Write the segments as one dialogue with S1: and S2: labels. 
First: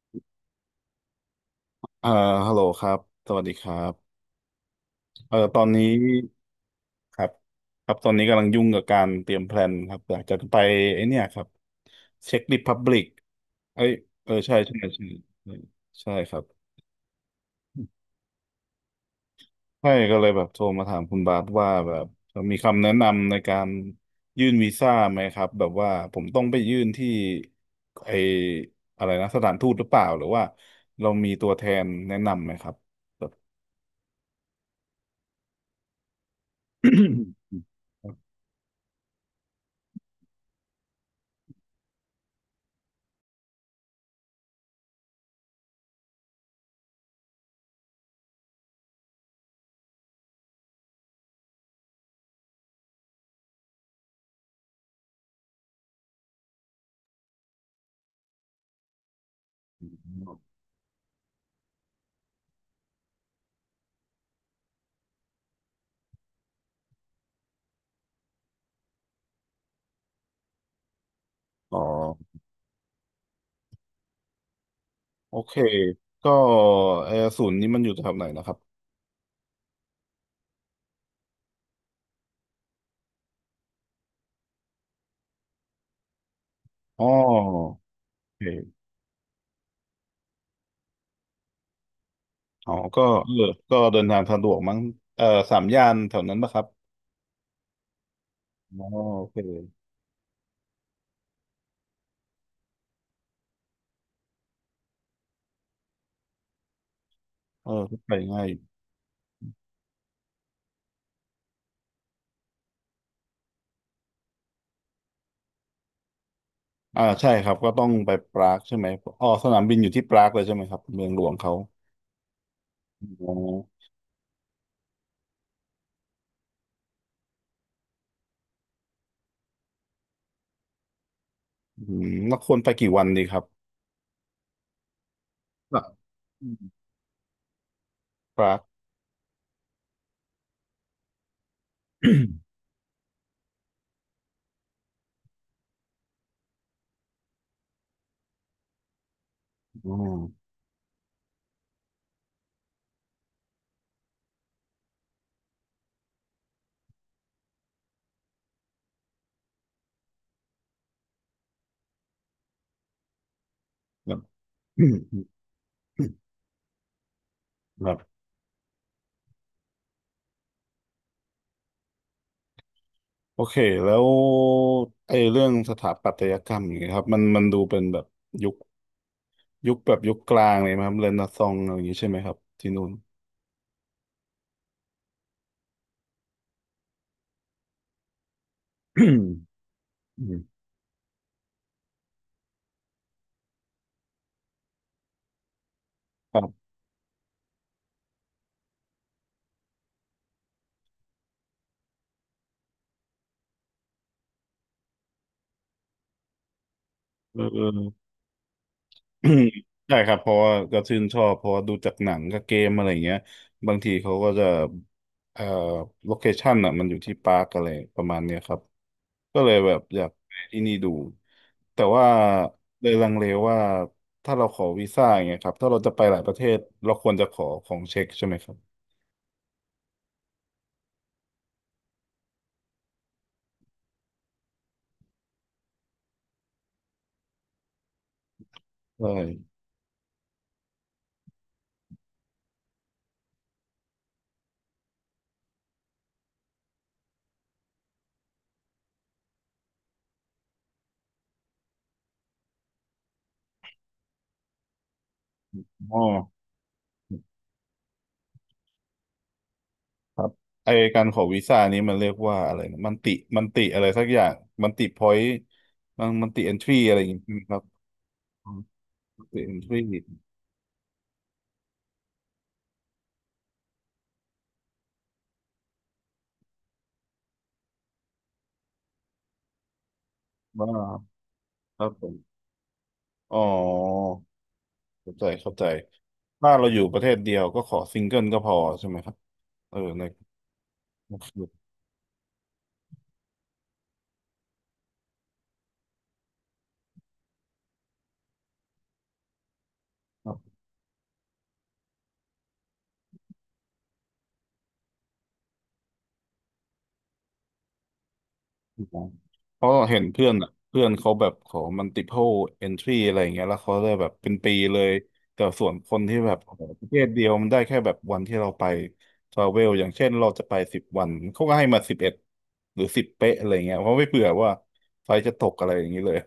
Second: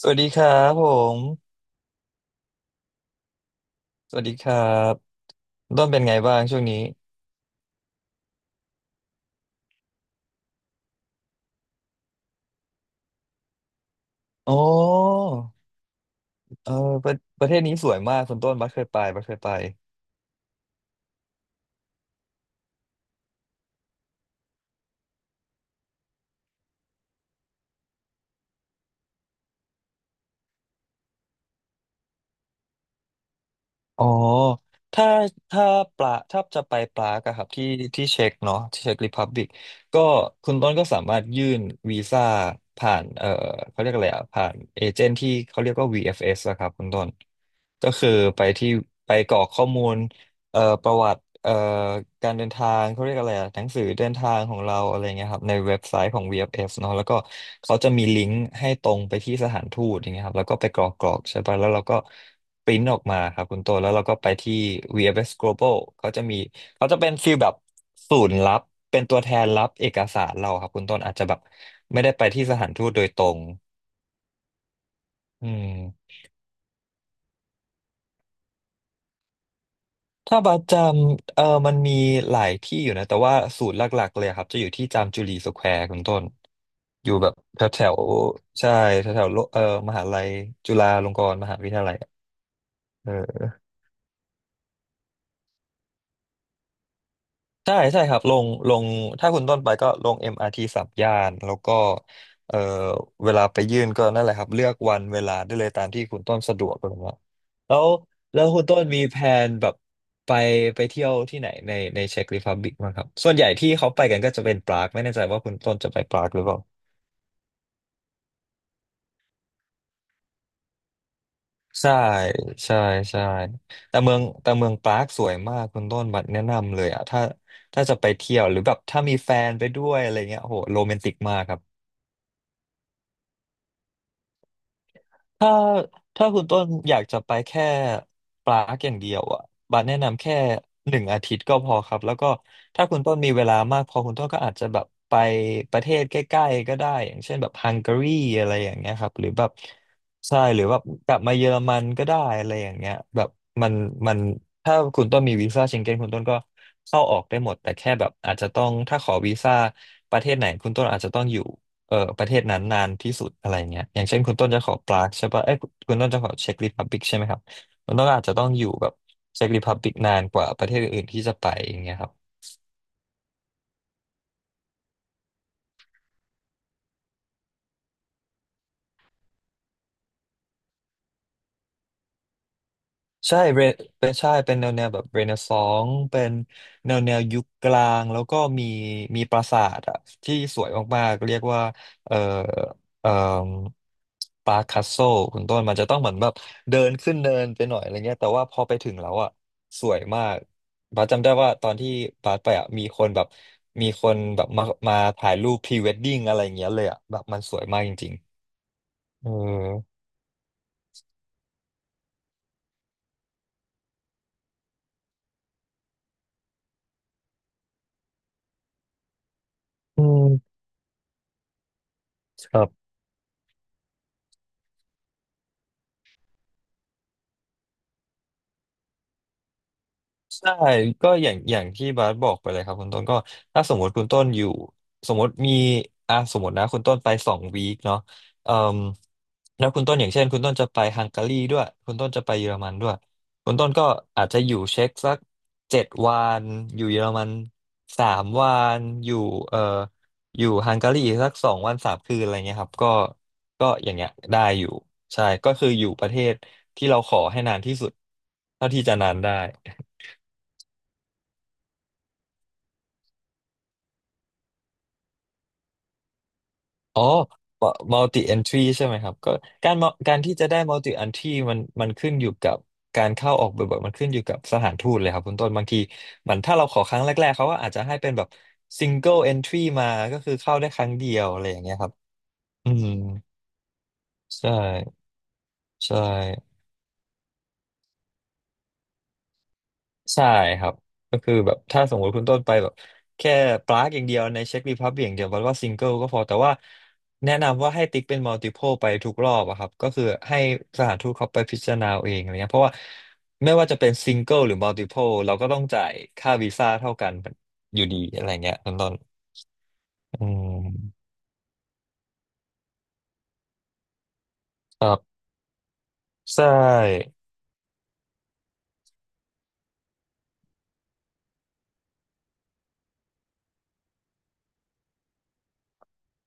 S1: สวัสดีครับผม
S2: อ่าฮัลโหลครับสวัสดีครั
S1: ส
S2: บ
S1: วัสดีครับ
S2: ตอนนี้
S1: ต้นเป็นไงบ้างช่วงนี้
S2: ครับครับ ตอนนี้กำลังยุ่งกับการเตรียมแพลนครับอยากจะไปไอ้เนี่ยครับเช็คริพับลิกเอ้ยเออ
S1: อ๋อ
S2: ใช่ใช่ใช่ใช่ใช่ครับ
S1: เออประประเทศนี้สวยมากคุณต้นบัสเคยไปบัสเคยไป
S2: ใช่ก็เลยแบบโทรมาถามคุณบาสว่าแบบมีคำแนะนำในการยื่นวีซ่าไหมครับแบบว่าผมต้องไปยื่นที่ไออะไรนะสถานทูตหรือเปล่าหรือว่าเรามีตัวแทนแนะนำไหมครับแบบ
S1: อ๋อถ้าถ้าปลาถ้าจะไปปลากอะครับที่ที่เช็กเนาะที่เช็กริพับบิกก็คุณต้นก็สามารถยื่นวีซ่าผ่านเขาเรียกอะไรอะผ่านเอเจนต์ที่เขาเรียกว่า VFS อฟเอสอะครับคุณต้นก็คือไปที่ไปกรอกข้อมูล ประวัติการเดินทางเขาเรียกอะไรอะหนังสือเดินทางของเราอะไรเงี้ยครับในเว็บไซต์ของ VFS เอฟเอฟเนาะแล้วก็เขาจะมีลิงก์ให้ตรงไปที่สถานทูตอย่างเงี้ยครับแล้วก็ไป กรอกกรอกใช่ปะแล้วเราก็ปริ้นออกมาครับคุณโตวแล้วเราก็ไปที่ VFS Global เขาจะมีเขาจะเป็นฟีลแบบศูนย์รับเป็นตัวแทนรับเอกสารเราครับคุณต้นอาจจะแบบ
S2: อ๋อ
S1: ไม่ได้ไปที่สถานทูตโดยตรง
S2: โอ
S1: อื
S2: เค
S1: ม
S2: ก็แอร์ศูนย์นี่มันอยู่แถวไหนนะครับ
S1: ถ้าบัสจำมันมีหลายที่อยู่นะแต่ว่าศูนย์หลักๆเลยครับจะอยู่ที่จามจุรีสแควร์คุณต้น
S2: อ๋
S1: อยู่แบบแถว
S2: อ
S1: แถว
S2: โอ
S1: ใช่
S2: เค
S1: แถวแถวโลมหาลัยจุฬาลงกรณ์มหาวิทยาลัยอะ
S2: อ๋อก็
S1: เออ
S2: เออก็เดินทางสะดวกมั้งเออสามย่านแถวนั้นปะครับ
S1: ใช่ใช่ครับลงล
S2: อ๋
S1: ง
S2: อโอ
S1: ถ้า
S2: เค
S1: คุณต้นไปก็ลง MRT สามย่านแล้วก็เอ่อเวลาไปยื่นก็นั่นแหละครับเลือกวันเวลาได้เลยตามที่คุณต้นสะดวกเลยว่า
S2: เออ
S1: แล้ว
S2: ก็ไป
S1: แล้
S2: ง่า
S1: ว
S2: ยอ
S1: คุณ
S2: ยู่
S1: ต้นมีแผนแบบไปไปเที่ยวที่ไหนในในเช็กรีพับลิกบ้างครับส่วนใหญ่ที่เขาไปกันก็จะเป็นปรากไม่แน่ใจว่าคุณต้นจะไปปรากหรือเปล่า
S2: อ่าใช่ครับ ก็ต้องไปปรากใช่ไหมอ๋อสนามบินอยู่ที่ปรากเลยใช่ไหมครับเมืองหลวงเขา
S1: ใช่ใช่ใช่
S2: อ๋อ
S1: แต่เมืองแต่เมืองปรากสวยมากคุณต้นบัดแนะนำเลยอ่ะถ้าถ้าจะไปเที่ยวหรือแบบถ้ามีแฟนไปด้วยอะไรเงี้ยโอ้โหโรแมนติกมากครับ
S2: อืมแล้วควรไปกี่วันดีครับ
S1: ถ้า
S2: อ่ะ
S1: ถ้าคุ
S2: อื
S1: ณต้
S2: ม
S1: นอยากจะไปแค่
S2: ป
S1: ป
S2: รา
S1: ลา
S2: ก
S1: ร์กอย่างเดียวอ่ะบาสแนะนำแค่หนึ่งอาทิตย์ก็พอครับแล้วก็ถ้าคุณต้นมีเวลามากพอคุณต้นก็อาจจะแบบไปประเทศใกล้ๆก็ได้อย่างเช่นแบบฮังการีอะไรอย่างเงี้ยครับหรือแบบ
S2: อ๋อ
S1: ใช่หรือแบบกลับมาเยอรมันก็ได้อะไรอย่างเงี้ยแบบมันมันถ้าคุณต้นมีวีซ่าเชงเก้นคุณต้นก็เข้าออกได้หมดแต่แค่แบบอาจจะต้องถ้าขอวีซ่าประเทศไหนคุณต้นอาจจะต้องอยู่ ประเทศนั้นนานที่สุดอะไรเงี้ยอย่าง
S2: แบ
S1: เช่
S2: บ
S1: นคุณ ต้นจะขอปรากใช่ปะเอ้ยคุณต้นจะขอเช็กริพับบิกใช่ไหมครับคุณ
S2: แบบ
S1: ต้นอาจจะต้องอยู่แบบเช็กริพับบิกนานกว่าประเทศอื่นๆที่จะไปอย่างเงี้ยครับ
S2: โอเคแล้วไอ้เรื่องสถาปัตยกรรมอย่างเงี้ยครับมันดูเป็นแบบยุคยุคกลางเลยไหมครับเรเนซองส์อะไรอย่างงี้ใช่ไหมครับที่นู่น
S1: ใช่เรเป็นใช่เป็นแนวแนวแบบเรเนซองส์เป็นแนวแนวยุคกลางแล้วก็มีมีปรา สาทอะ
S2: อื
S1: ที่
S2: ม
S1: สวยมากๆเรียกว่าเอ่อเอ่อปาคัสโซคุณต้นมันจะต้องเหมือนแบบ
S2: ครับ
S1: เดินขึ้นเนินไปหน่อยอะไรเงี้ยแต่ว่าพอไปถึงแล้วอะสวยมากบาสจำได้ว่าตอนที่บาสไปอะมีคนแบบมีคนแบบมามาถ่ายรูปพรีเวดดิ้งอะไรอย่างเงี้ยเลยอะแบบมั
S2: เอ
S1: นสวยมากจ
S2: อ
S1: ริงๆ เอ
S2: อื
S1: อ
S2: มใช่ครับเพราะว่าก็ชื่นชอบเพราะว่าดูจากหนังกับเกมอะไรอย่างเงี้ยบางทีเขาก็จะเอ่อโลเคชั่นอ่ะมันอยู่ที่ปาร์คอะไรประมาณเนี้ยครับก็เลยแบบอ
S1: อื
S2: ยากไป
S1: ม
S2: ที่นี่ดูแต่ว่า
S1: ครั
S2: เล
S1: บ
S2: ยลังเลว่าถ้าเราขอวีซ่าอย่างเงี้ยครับถ้าเราจะไปหลายประเทศเราควรจะขอของเช็คใช่ไหมครับ
S1: ใช่ก็อย่างอย่างที่บาสบอกไปเลยครับคุณต้นก็ถ้าสมมติคุณต้นอยู่สมมติมีอ่ะสมมตินะคุณต้นไปสองวีคเนาะเอ่ม
S2: ใช่
S1: แล้วคุณต้นอย่างเช่นคุณต้นจะไปฮังการีด้วยคุณต้นจะไปเยอรมันด้วยคุณต้นก็อาจจะอยู่เช็กสักเจ็ดวันอยู่เยอรมันสามวันอยู่เอ่ออยู่ฮังการีอีกสักสองวันสามคืนอะไรเงี้ยครับก็ก็อย่างเงี้ยได้อยู่ใช่ก็คืออยู่
S2: อ๋อ
S1: ประเทศที่เราขอให้นานที่สุดเท่าที่จะนานได้
S2: ครับไอการขอวีซ่านี้มันเรียกว่าอะไรนะมันติมันติอะไรสักอย่างมันติพอยต์มันติเอนทรีอะไร
S1: อ๋
S2: อ
S1: อ
S2: ย่างเงี้ยครับ
S1: multi entry ใช่ไหมครับก็
S2: เป็น
S1: การ
S2: ที่
S1: การที่จะได้ multi entry มันขึ้นอยู่กับการเข้าออกบ่อยๆมันขึ้นอยู่กับสถานทูตเลยครับคุณต้นบางทีมันถ้าเราขอครั้งแรกๆเขาก็อาจจะให้เป็นแบบ single entry มาก็คือเข้า
S2: บ่า
S1: ได้ครั้งเดียวอะไรอย่างเงี้ย
S2: ค
S1: ค
S2: รับ
S1: รับ
S2: ผม
S1: อืม
S2: อ๋อ
S1: ใช่
S2: เข้าใจเข้าใจ
S1: ใช่
S2: ถ้าเราอยู่ประเทศเดียวก็ขอซิงเกิลก็พอใช่ไหมครับเออใน
S1: ใช่ครับ
S2: ใน
S1: ก็คือ
S2: คื
S1: แบบถ้าสมมติคุณต้นไปแบบแค่ปลากอย่างเดียวในเช็ครีพับ l ิกอย่างเดียวมันว่าซิงเกิลก็พอแต่ว่าแนะนำว่าให้ติ๊กเป็นมัลติ p l e ไปทุกรอบอะครับก็คือ
S2: ครั
S1: ให้
S2: บ
S1: สถานทูตเขาไปพิจารณาเอาเองอะไรเงี้ยเพราะว่าไม่ว่าจะเป็นซิงเกิลหรือมัลติ p l e เราก็ต้องจ่ายค่าวีซ่าเท่ากันอยู่ดีอะไรเงี้ยต้นต้น
S2: เพราะเห็น
S1: อื
S2: เพื่อนอ่ะเพื่อน
S1: ม
S2: เขาแบบขอมัลติ p l า entry อะไรอย่างเงี้ยแล้วเขาได้แบบเป็นปีเล
S1: ค
S2: ย
S1: รับ
S2: แต่ส่วนคนที่แบบ
S1: ใช
S2: ขอประเทศ
S1: ่
S2: เดียวมันได้แค่แบบวันที่เราไปทราเวลอย่างเช่นเราจะไป10 วันเขาก็ให้มา11หรือสิบเป๊ะอะไรเงี้ยเพราะไม่เผื่อว่าไฟจะตกอะไรอย่างนี้เลย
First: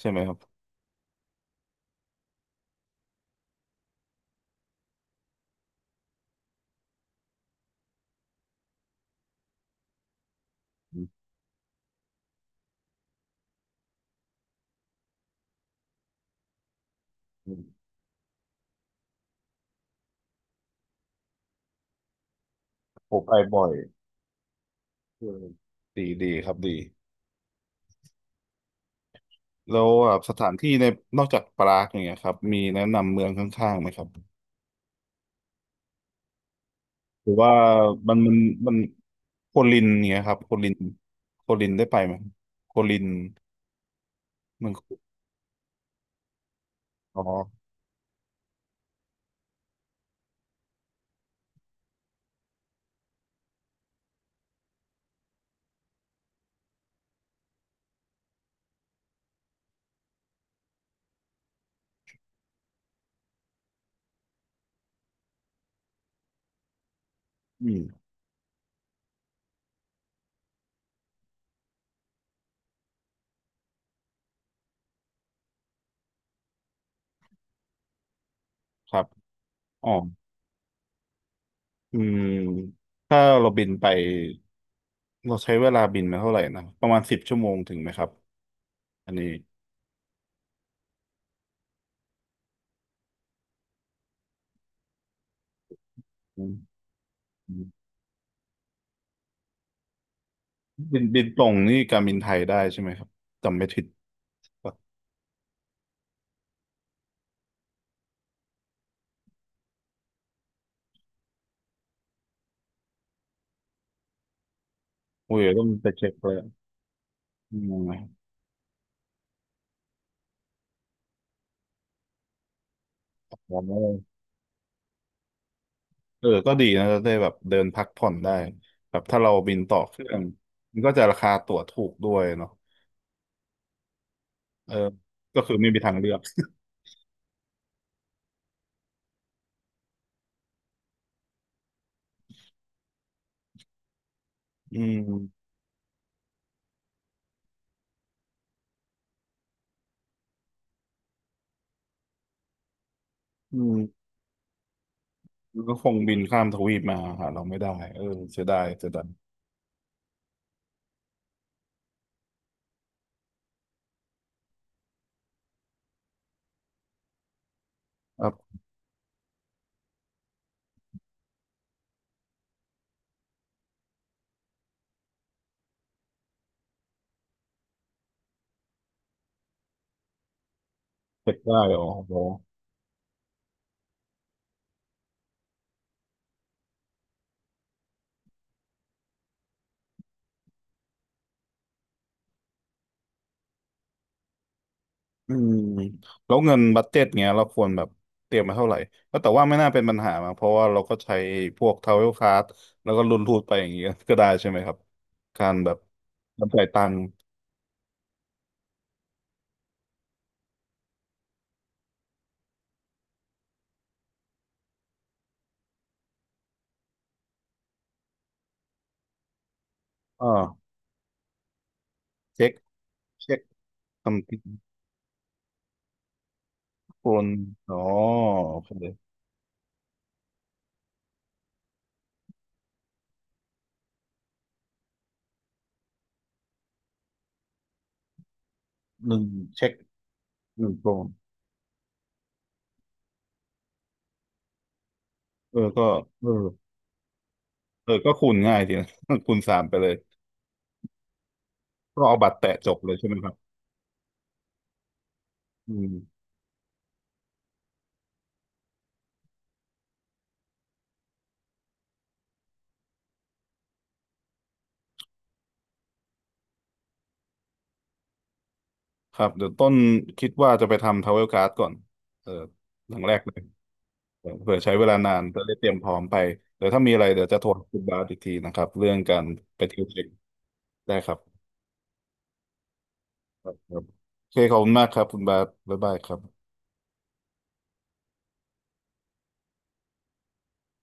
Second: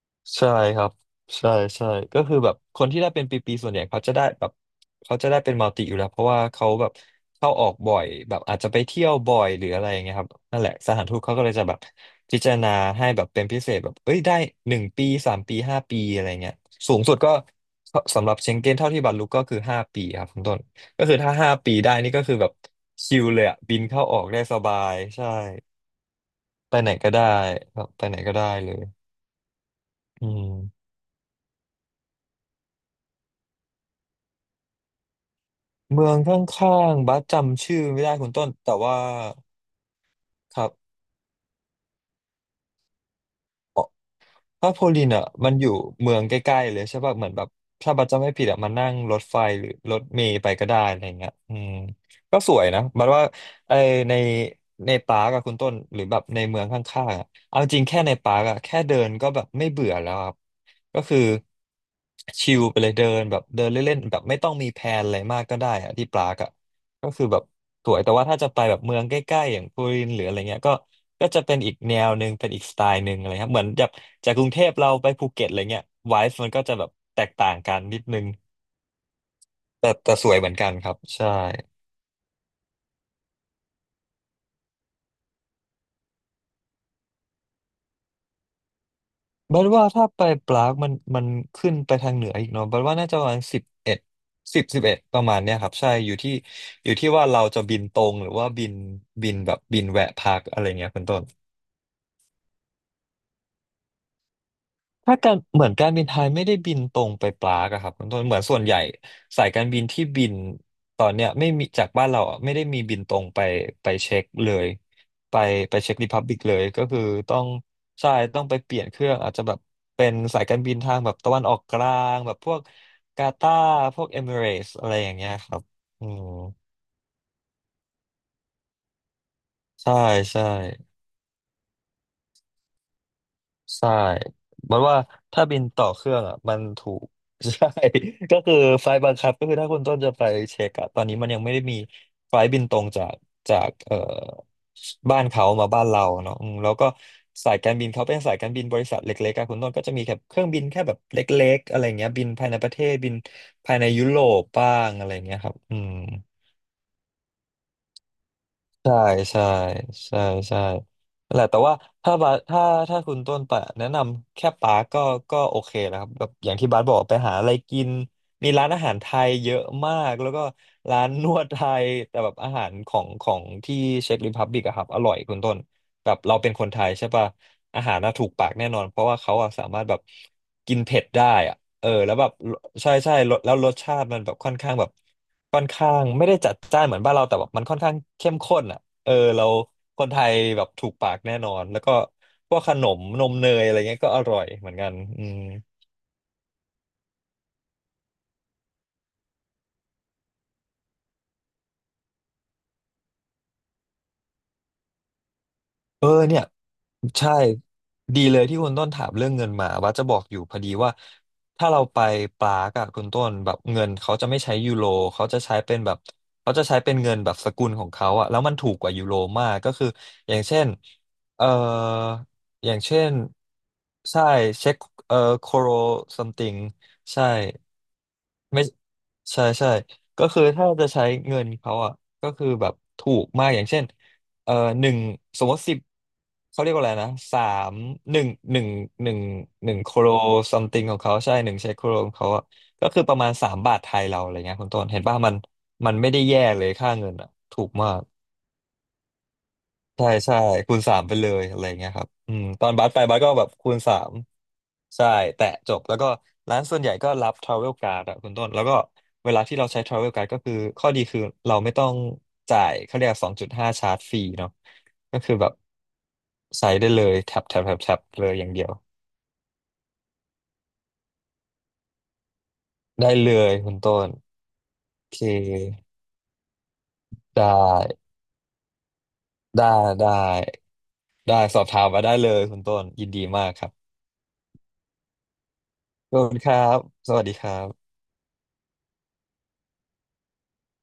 S2: ใช่ไหมครับ
S1: ใช่ครับใช่ใช่ก็คือแบบคนที่ได้เป็นปีๆส่วนใหญ่เขาจะได้แบบเขาจะได้เป็นมัลติอยู่แล้วเพราะว่าเขาแบบเข้าออกบ่อยแบบอาจจะไปเที่ยวบ่อยหรืออะไรอย่างเงี้ยครับนั่นแหละสถานทูตเขาก็เลยจะแบบพิจารณาให้แบบเป็นพิเศษแบบเอ้ยได้1 ปี3 ปีห้าปีอะไรเงี้ยสูงสุดก็สำหรับเชงเก้นเท่าที่บรรลุก็คือห้าปีครับคุณต้นก็คือถ้าห้าปีได้นี่ก็คือแบบ
S2: ผ
S1: ชิ
S2: ม
S1: ล
S2: ไป
S1: เลยอะ
S2: บ่อย
S1: บินเข้าออกได้สบายใช่
S2: อืมดีดีครับ
S1: ไป
S2: ดี
S1: ไหนก็ได้แบบไปไหนก็ได้เลย
S2: แล้วแบบ
S1: อื
S2: สถานที่ใน
S1: ม
S2: นอกจากปรากอย่างเงี้ยครับมีแนะนำเมืองข้างๆไหมครับ
S1: เมืองข้างๆบัส
S2: หรือว่า
S1: จำชื่อไม่ได้
S2: มัน
S1: คุณ
S2: มัน
S1: ต้นแต่
S2: มัน
S1: ว่า
S2: โคลินเนี่ยครับโค
S1: ครั
S2: ลิน
S1: บ
S2: โคลินได้ไปไหมโคลิน
S1: อ๋อ
S2: เมื
S1: พ้า
S2: อง
S1: โพ
S2: โคลิ
S1: ลิน
S2: น
S1: อ่ะมันอยู่เมืองใกล้ๆเลยใช่ป่ะ
S2: อ๋อ
S1: เหมือนแบบถ้าบัสจำไม่ผิดอ่ะมันนั่งรถไฟหรือรถเมล์ไปก็ได้อะไรเงี้ยอืมก็สวยนะบัสว่าไอในปาร์กอะคุณต้นหรือแบบในเมืองข้างๆอะเอาจริงแค่ในปาร์กอะแค่เดินก็แบบไม่เบื่อแล้วครับก็คือชิลไปเลยเดินแบบเดินเล่นๆแบบไม่ต้องมีแพลนอะไรมากก็ได้อะที่ปาร์กอะก็คือแบบ
S2: อืม
S1: สวยแต่ว่าถ้าจะไปแบบเมืองใกล้ๆอย่างปูรินหรืออะไรเงี้ยก็ก็จะเป็นอีกแนวหนึ่งเป็นอีกสไตล์หนึ่งอะไรครับเหมือนจากกรุงเทพเราไปภูเก็ตอะไรเงี้ยไวฟ์มันก็จะแบบแตกต่างกันนิดนึง
S2: ครับ
S1: แต่
S2: อ๋อ
S1: แต่สวยเหมือนกันครับใช่
S2: อืมถ้าเราบินไปเราใช้เวลาบินมาเท่าไหร่นะประมาณ10 ชั่วโมงถึงไหมครับอันนี้
S1: บัดว่าถ้าไปปรากมันขึ้นไปทางเหนืออีกเนาะบัดว่าน่าจะประมาณสิบเอ็ดสิบเอ็ดประมาณเนี้ยครับใช่อยู่ที่
S2: อืม
S1: อยู่ที่ว่าเรา
S2: อื
S1: จะ
S2: ม
S1: บินตรงหรือว่าบินแบบบินแวะพักอะไรเงี้ย
S2: บิ
S1: เป็
S2: น
S1: นต้
S2: บิ
S1: น
S2: นตรงนี่การบินไทยได้ใช่ไหมครับจำไม่ผิดป่ะ
S1: ถ้าการเหมือนการบินไทยไม่ได้บินตรงไปปรากอะครับคุณต้นเหมือนส่วนใหญ่สายการบินที่บินตอนเนี้ยไม่มีจากบ้านเราอะไม่ได้มีบินตรงไปไปเช็คเลยไป
S2: อุ้ยต้อง
S1: ไป
S2: ไป
S1: เช็คริ
S2: เช็ค
S1: พับ
S2: เล
S1: บิ
S2: ย
S1: กเลยก็คือต้อง
S2: อื
S1: ใช่
S2: ม
S1: ต้องไปเปลี่ยนเครื่องอาจจะแบบเป็นสายการบินทางแบบตะวันออกกลางแบบพวกกา
S2: โอ
S1: ตาร์พวกเอ
S2: ้
S1: มิเรตส์อะไรอย่างเงี้ยครับอืม
S2: เออก็ดีนะจะได้แบบเดินพักผ่อนได้แบบถ้าเราบินต่อ
S1: ใช่
S2: เครื่อง
S1: ใช่
S2: มันก็จะราคาตั๋วถูกด้วยเนาะ
S1: ใช่
S2: เออ
S1: มันว่า
S2: ก็
S1: ถ้า
S2: คือ
S1: บิน
S2: ไม่มี
S1: ต่อ
S2: ทาง
S1: เค
S2: เลื
S1: รื่
S2: อ
S1: อ
S2: ก
S1: งอ่ะมันถูก ใช่ก็คือไฟล์บังคับก็คือถ้าคุณต้นจะไปเช็คอะตอนนี้มันยังไม่ได้มีไฟล์บินตรงจากจาก
S2: อื
S1: บ้าน
S2: ม
S1: เขามาบ้านเราเนาะอืมแล้วก็สายการบินเขาเป็นสายการบินบริษัทเล็กๆอะคุณต้นก็จะมีแค่เครื่องบินแค่แบบเล็กๆอะไรเงี้ยบินภายในประเทศบิน
S2: อื
S1: ภา
S2: ม
S1: ยในยุโรปบ้างอะไรเงี้ยครับ
S2: มันก็
S1: อื
S2: ค
S1: ม
S2: งบินข้ามทวีปมาหาเราไม่ได้เออเสียดายเสีย
S1: ใช่
S2: ดาย
S1: ใช่ใช่ใช่นั่นแหละแต่ว่าถ้าบาสถ้าคุณต้นไปแนะนำแค่ปาร์กก็ก็โอเคนะครับแบบอย่างที่บาสบอกไปหาอะไรกิน
S2: ครั
S1: มี
S2: บ
S1: ร้านอาหารไทยเยอะมากแล้วก็ร้านนวดไทยแต่แบบอาหารของที่เช็กริพับบิกอะครับอร่อยคุณต้นแบบเราเป็นคนไทยใช่ปะอาหารน่าถูกปากแน่นอนเพราะว่าเขาอะสามารถแบบกินเผ็ดได้
S2: เก็บ
S1: อะ
S2: ได้อ๋
S1: เอ
S2: อ
S1: อ
S2: โห
S1: แล้วแบบใช่ใช่แล้วรสชาติมันแบบค่อนข้างแบบ ค่อนข้างไม่ได้จัดจ้านเหมือนบ้านเราแต่แบบมันค่อนข้างเข้มข้นอ่ะเออเราคนไทยแบบถูกปากแน่นอนแล้วก็พวกขนมนมเนยอะไรเงี้ยก็อร่อยเหมือนกันอื
S2: อื
S1: ม
S2: มแล้วเงินบัดเจ็ตเงี้ยเราควรแบบเตรียมมาเท่าไหร่ก็แต่ว่าไม่น่าเป็นปัญหามาเพราะว่าเราก็ใช้พวกทราเวลการ์ดแล้วก็รุนรูดไปอย่างเงี้ยก็ได้ใช่ไหมครับการแบบ
S1: เออเนี่ย
S2: การจ่ายตังค์
S1: ใช่ดีเลยที่คุณต้นถามเรื่องเงินมาว่าจะบอกอยู่พอดีว่าถ้าเราไปปรากอะคุณต้นแบบเงินเขาจะไม่ใช้ยูโรเขาจะใช้เป็นแบบเขาจะใช้เป็นเงินแบบสกุลของเขาอะแล้วมันถูกกว่ายูโรมากก็คือ
S2: อ
S1: อย่างเช่น
S2: ่า
S1: เอ่อ
S2: เช็ค
S1: อย่างเช่น
S2: เช็ค
S1: ใช่
S2: ทำกิน
S1: เช็คโคโร something
S2: โก
S1: ใช่
S2: นอ๋อโอ
S1: ไม่
S2: เค
S1: ใช่ใช่ก็คือถ้าจะใช้เงินเขาอ่ะก็คือแบบถูกมากอย่างเช่นเอ่อหนึ่งสมมติสิบเขาเรียกว่าอะไรนะสามหนึ่งหนึ่งห
S2: ห
S1: นึ่ง
S2: นึ่ง
S1: ห
S2: เช็ค
S1: นึ่งโคโรซั
S2: ห
S1: ม
S2: นึ่ง
S1: ติง
S2: โก
S1: ของ
S2: น
S1: เขาใช่หนึ่งใช้โคโรของเขาอ่ะก็คือประมาณ3 บาทไทยเราอะไรเงี้ยคุณต้นเห็นป่ะมัน
S2: เออก็
S1: มันไม่ได้
S2: เออ
S1: แย่เลยค่าเงินอ่ะถูก
S2: เอ
S1: มา
S2: อ
S1: ก
S2: ก็คูณง่ายดีนะ คูณสามไปเลย
S1: ใช่ใช่คูณสามไปเลยอะไรเงี้ย
S2: ก็
S1: ครับ
S2: เอาบั
S1: อื
S2: ตร
S1: ม
S2: แตะ
S1: ตอ
S2: จ
S1: น
S2: บ
S1: บั
S2: เล
S1: ส
S2: ย
S1: ไป
S2: ใช่ไหม
S1: บัส
S2: ค
S1: ก็
S2: รับ
S1: แบบคูณสามใช่แตะจ
S2: อื
S1: บแล้วก็
S2: ม
S1: ร้านส่วนใหญ่ก็รับทราเวลการ์ดอะคุณต้นแล้วก็เวลาที่เราใช้ทราเวลการ์ดก็คือข้อดีคือเราไม่ต้องจ่ายเขาเรียก2.5ชาร์จฟรีเนาะก็คือแบบใช้ได้เลยแท็บแท็บแท็บแท็บเลยอย่างเดียว
S2: ครับเดี๋ยวต้นคิดว่าจะไปทำท r a เวลก a r d ก่อนเอออย่าง
S1: ได้
S2: แรก
S1: เล
S2: เลย
S1: ยคุณต้น
S2: เออเผื่อใช้เวลา
S1: โอ
S2: นา
S1: เค
S2: นจะได้เตรียมพร้อมไปเดี๋ยวถ้ามีอะไรเดี๋ยวจะ
S1: ได้
S2: โทรคุณบาสอีกทีนะครับเรื่องการไป
S1: ได้
S2: เที่ยวเช็ค
S1: ได้
S2: ได้ครับ
S1: ได้สอบถามมาได้เลยคุณต้นยินดีมา
S2: ครั
S1: ก
S2: บ
S1: ครับ
S2: โอเคขอบคุณมากครับคุณบาสบ๊ายบายค
S1: ข
S2: รั
S1: อบคุณ
S2: บ
S1: ครับสวัสดีครับ